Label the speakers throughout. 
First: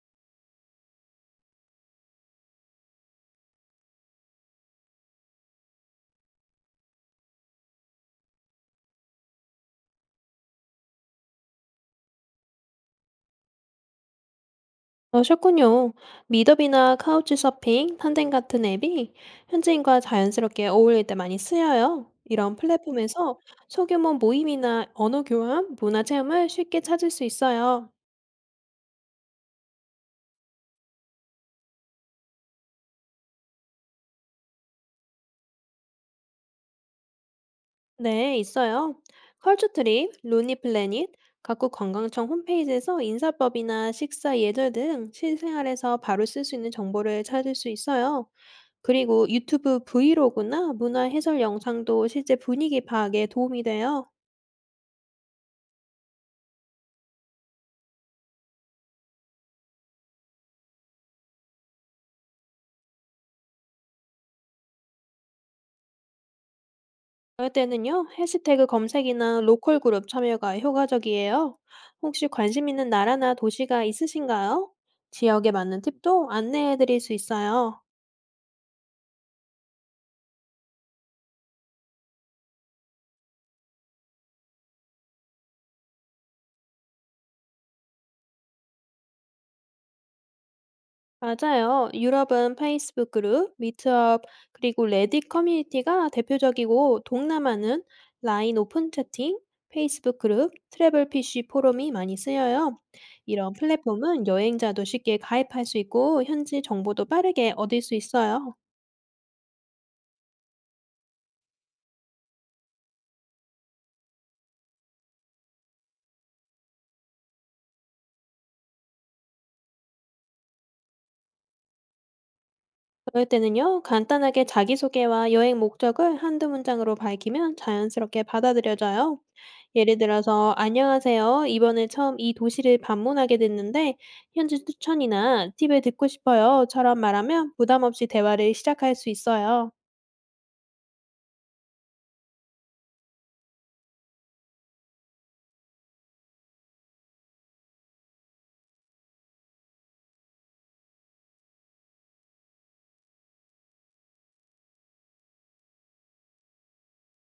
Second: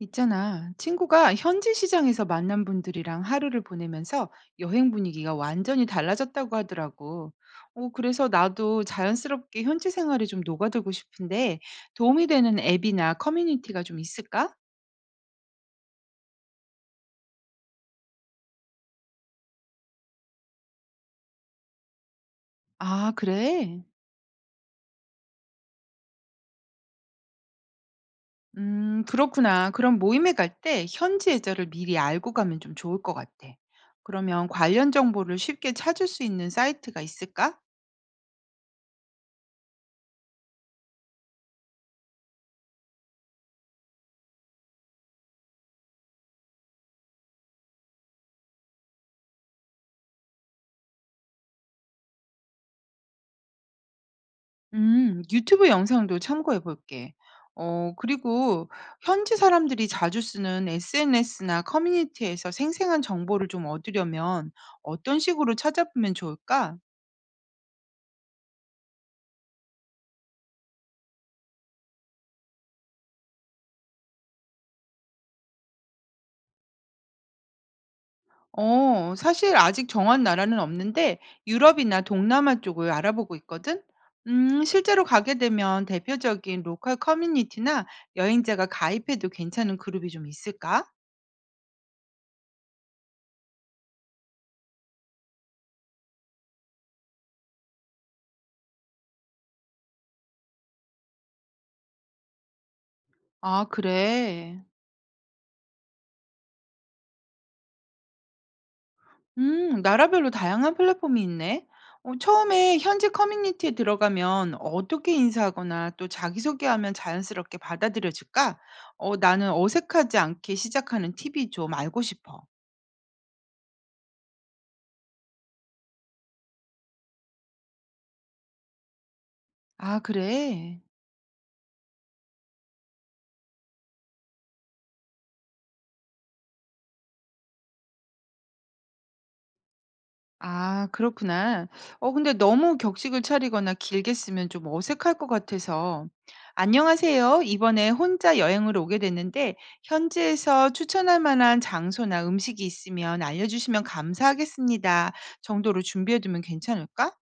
Speaker 1: 있잖아. 친구가 현지 시장에서 만난 분들이랑 하루를 보내면서 여행 분위기가 완전히 달라졌다고 하더라고. 그래서 나도 자연스럽게 현지 생활에 좀 녹아들고 싶은데 도움이 되는 앱이나 커뮤니티가 좀 있을까?
Speaker 2: 그러셨군요. 미더비나 카우치 서핑, 탄덴 같은 앱이 현지인과 자연스럽게 어울릴 때 많이 쓰여요. 이런
Speaker 1: 아,
Speaker 2: 플랫폼에서
Speaker 1: 그래?
Speaker 2: 소규모 모임이나 언어 교환, 문화 체험을 쉽게 찾을 수 있어요.
Speaker 1: 그렇구나. 그럼 모임에 갈 때 현지 예절을 미리 알고 가면 좀 좋을 것 같아. 그러면 관련 정보를 쉽게 찾을 수 있는 사이트가 있을까?
Speaker 2: 네, 있어요. 컬처트립, 루니플래닛, 각국 관광청 홈페이지에서 인사법이나 식사 예절 등 실생활에서 바로 쓸 수 있는 정보를 찾을 수 있어요. 그리고 유튜브 브이로그나 문화 해설 영상도 실제 분위기 파악에 도움이 돼요.
Speaker 1: 유튜브 영상도 참고해 볼게. 그리고 현지 사람들이 자주 쓰는 SNS나 커뮤니티에서 생생한 정보를 좀 얻으려면 어떤 식으로 찾아보면 좋을까?
Speaker 2: 그럴 때는요, 해시태그 검색이나 로컬 그룹 참여가 효과적이에요. 혹시 관심 있는 나라나 도시가 있으신가요? 지역에 맞는 팁도 안내해 드릴 수 있어요.
Speaker 1: 사실 아직 정한 나라는 없는데 유럽이나 동남아 쪽을 알아보고 있거든? 실제로 가게 되면 대표적인 로컬 커뮤니티나 여행자가 가입해도 괜찮은 그룹이 좀 있을까?
Speaker 2: 맞아요. 유럽은 페이스북 그룹, 미트업, 그리고 레딧 커뮤니티가 대표적이고, 동남아는 라인 오픈 채팅, 페이스북 그룹, 트래블 PC 포럼이 많이 쓰여요. 이런
Speaker 1: 아,
Speaker 2: 플랫폼은
Speaker 1: 그래.
Speaker 2: 여행자도 쉽게 가입할 수 있고, 현지 정보도 빠르게 얻을 수 있어요.
Speaker 1: 나라별로 다양한 플랫폼이 있네. 처음에 현지 커뮤니티에 들어가면 어떻게 인사하거나 또 자기소개하면 자연스럽게 받아들여질까? 나는 어색하지 않게 시작하는 팁이 좀 알고 싶어.
Speaker 2: 그럴 때는요, 간단하게 자기소개와 여행 목적을 한두 문장으로 밝히면 자연스럽게 받아들여져요. 예를
Speaker 1: 아,
Speaker 2: 들어서,
Speaker 1: 그래.
Speaker 2: 안녕하세요. 이번에 처음 이 도시를 방문하게 됐는데, 현지 추천이나 팁을 듣고 싶어요.처럼 말하면 부담 없이 대화를 시작할 수 있어요.
Speaker 1: 아 그렇구나. 어 근데 너무 격식을 차리거나 길게 쓰면 좀 어색할 것 같아서 "안녕하세요. 이번에 혼자 여행을 오게 됐는데 현지에서 추천할 만한 장소나 음식이 있으면 알려주시면 감사하겠습니다." 정도로 준비해 두면 괜찮을까?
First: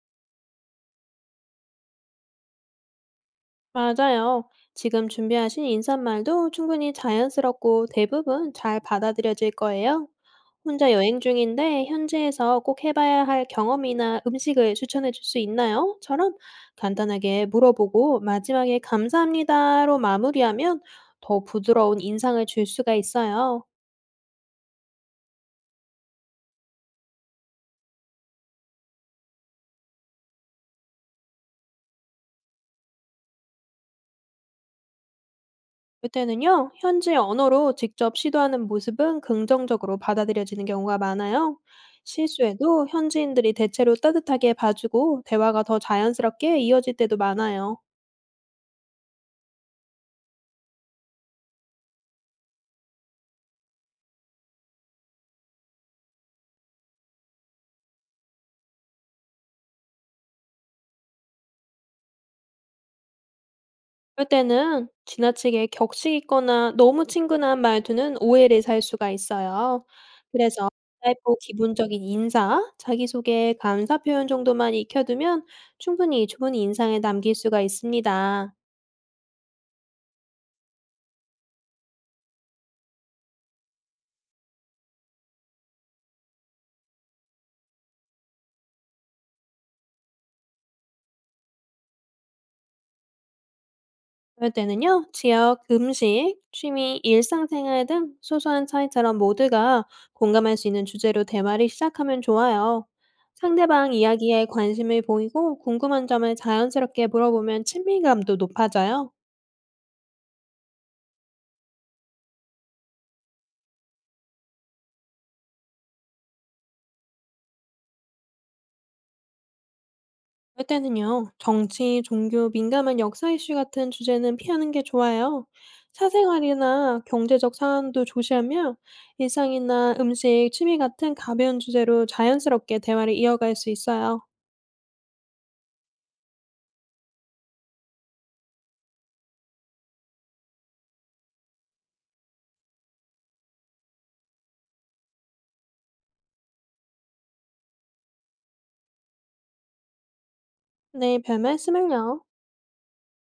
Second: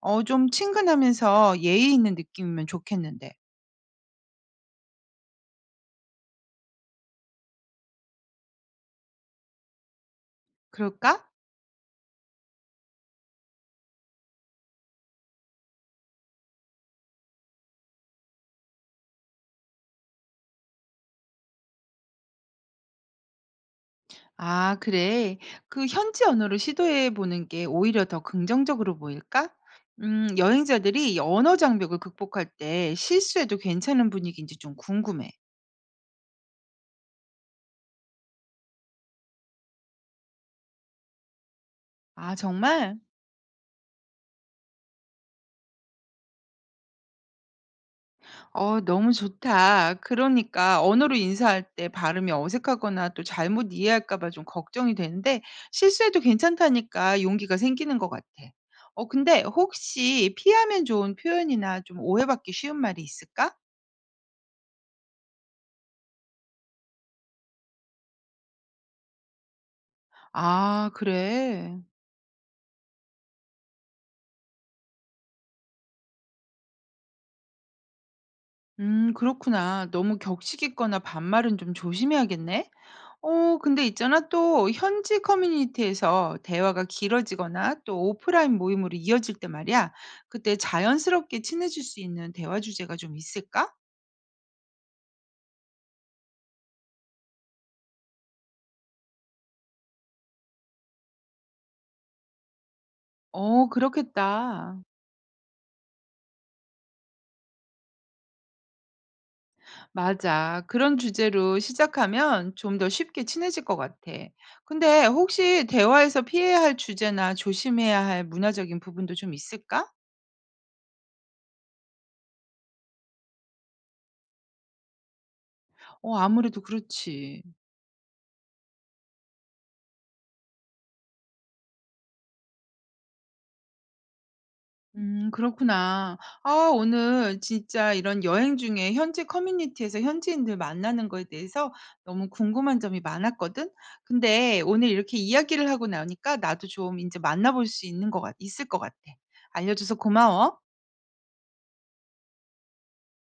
Speaker 1: 어 좀 친근하면서 예의 있는 느낌이면 좋겠는데.
Speaker 2: 맞아요. 지금 준비하신 인사말도 충분히 자연스럽고 대부분 잘 받아들여질 거예요. 혼자 여행
Speaker 1: 그럴까?
Speaker 2: 중인데 현지에서 꼭 해봐야 할 경험이나 음식을 추천해 줄 수 있나요? 처럼 간단하게 물어보고 마지막에 감사합니다로 마무리하면 더 부드러운 인상을 줄 수가 있어요.
Speaker 1: 아, 그래. 그 현지 언어를 시도해 보는 게 오히려 더 긍정적으로 보일까? 여행자들이 언어 장벽을 극복할 때 실수해도 괜찮은 분위기인지 좀 궁금해.
Speaker 2: 이때는요, 현지 언어로 직접 시도하는 모습은 긍정적으로 받아들여지는 경우가 많아요.
Speaker 1: 아,
Speaker 2: 실수에도
Speaker 1: 정말?
Speaker 2: 현지인들이 대체로 따뜻하게 봐주고 대화가 더 자연스럽게 이어질 때도 많아요.
Speaker 1: 너무 좋다. 그러니까 언어로 인사할 때 발음이 어색하거나 또 잘못 이해할까 봐 좀 걱정이 되는데 실수해도 괜찮다니까 용기가 생기는 것 같아. 근데 혹시 피하면 좋은 표현이나 좀 오해받기 쉬운 말이 있을까?
Speaker 2: 그럴 때는 지나치게 격식 있거나 너무 친근한 말투는 오해를 살 수가 있어요. 그래서
Speaker 1: 아,
Speaker 2: 짧고
Speaker 1: 그래.
Speaker 2: 기본적인 인사, 자기소개, 감사 표현 정도만 익혀두면 충분히 좋은 인상에 남길 수가 있습니다.
Speaker 1: 그렇구나. 너무 격식 있거나 반말은 좀 조심해야겠네. 근데 있잖아. 또 현지 커뮤니티에서 대화가 길어지거나 또 오프라인 모임으로 이어질 때 말이야. 그때 자연스럽게 친해질 수 있는 대화 주제가 좀 있을까?
Speaker 2: 그럴 때는요, 지역, 음식, 취미, 일상생활 등 소소한 차이처럼 모두가 공감할 수 있는 주제로 대화를 시작하면 좋아요. 상대방 이야기에
Speaker 1: 그렇겠다.
Speaker 2: 관심을 보이고 궁금한 점을 자연스럽게 물어보면 친밀감도 높아져요.
Speaker 1: 맞아. 그런 주제로 시작하면 좀 더 쉽게 친해질 것 같아. 근데 혹시 대화에서 피해야 할 주제나 조심해야 할 문화적인 부분도 좀 있을까?
Speaker 2: 그럴 때는요, 정치, 종교, 민감한 역사 이슈 같은 주제는 피하는 게 좋아요.
Speaker 1: 아무래도
Speaker 2: 사생활이나
Speaker 1: 그렇지.
Speaker 2: 경제적 사안도 조시하며 일상이나 음식, 취미 같은 가벼운 주제로 자연스럽게 대화를 이어갈 수 있어요.
Speaker 1: 그렇구나. 아 오늘 진짜 이런 여행 중에 현지 커뮤니티에서 현지인들 만나는 거에 대해서 너무 궁금한 점이 많았거든. 근데 오늘 이렇게 이야기를 하고 나니까 나도 좀 이제 만나 볼 수 있는 것 같 있을 것 같아. 알려줘서 고마워.
Speaker 2: 네, 별 말씀을요.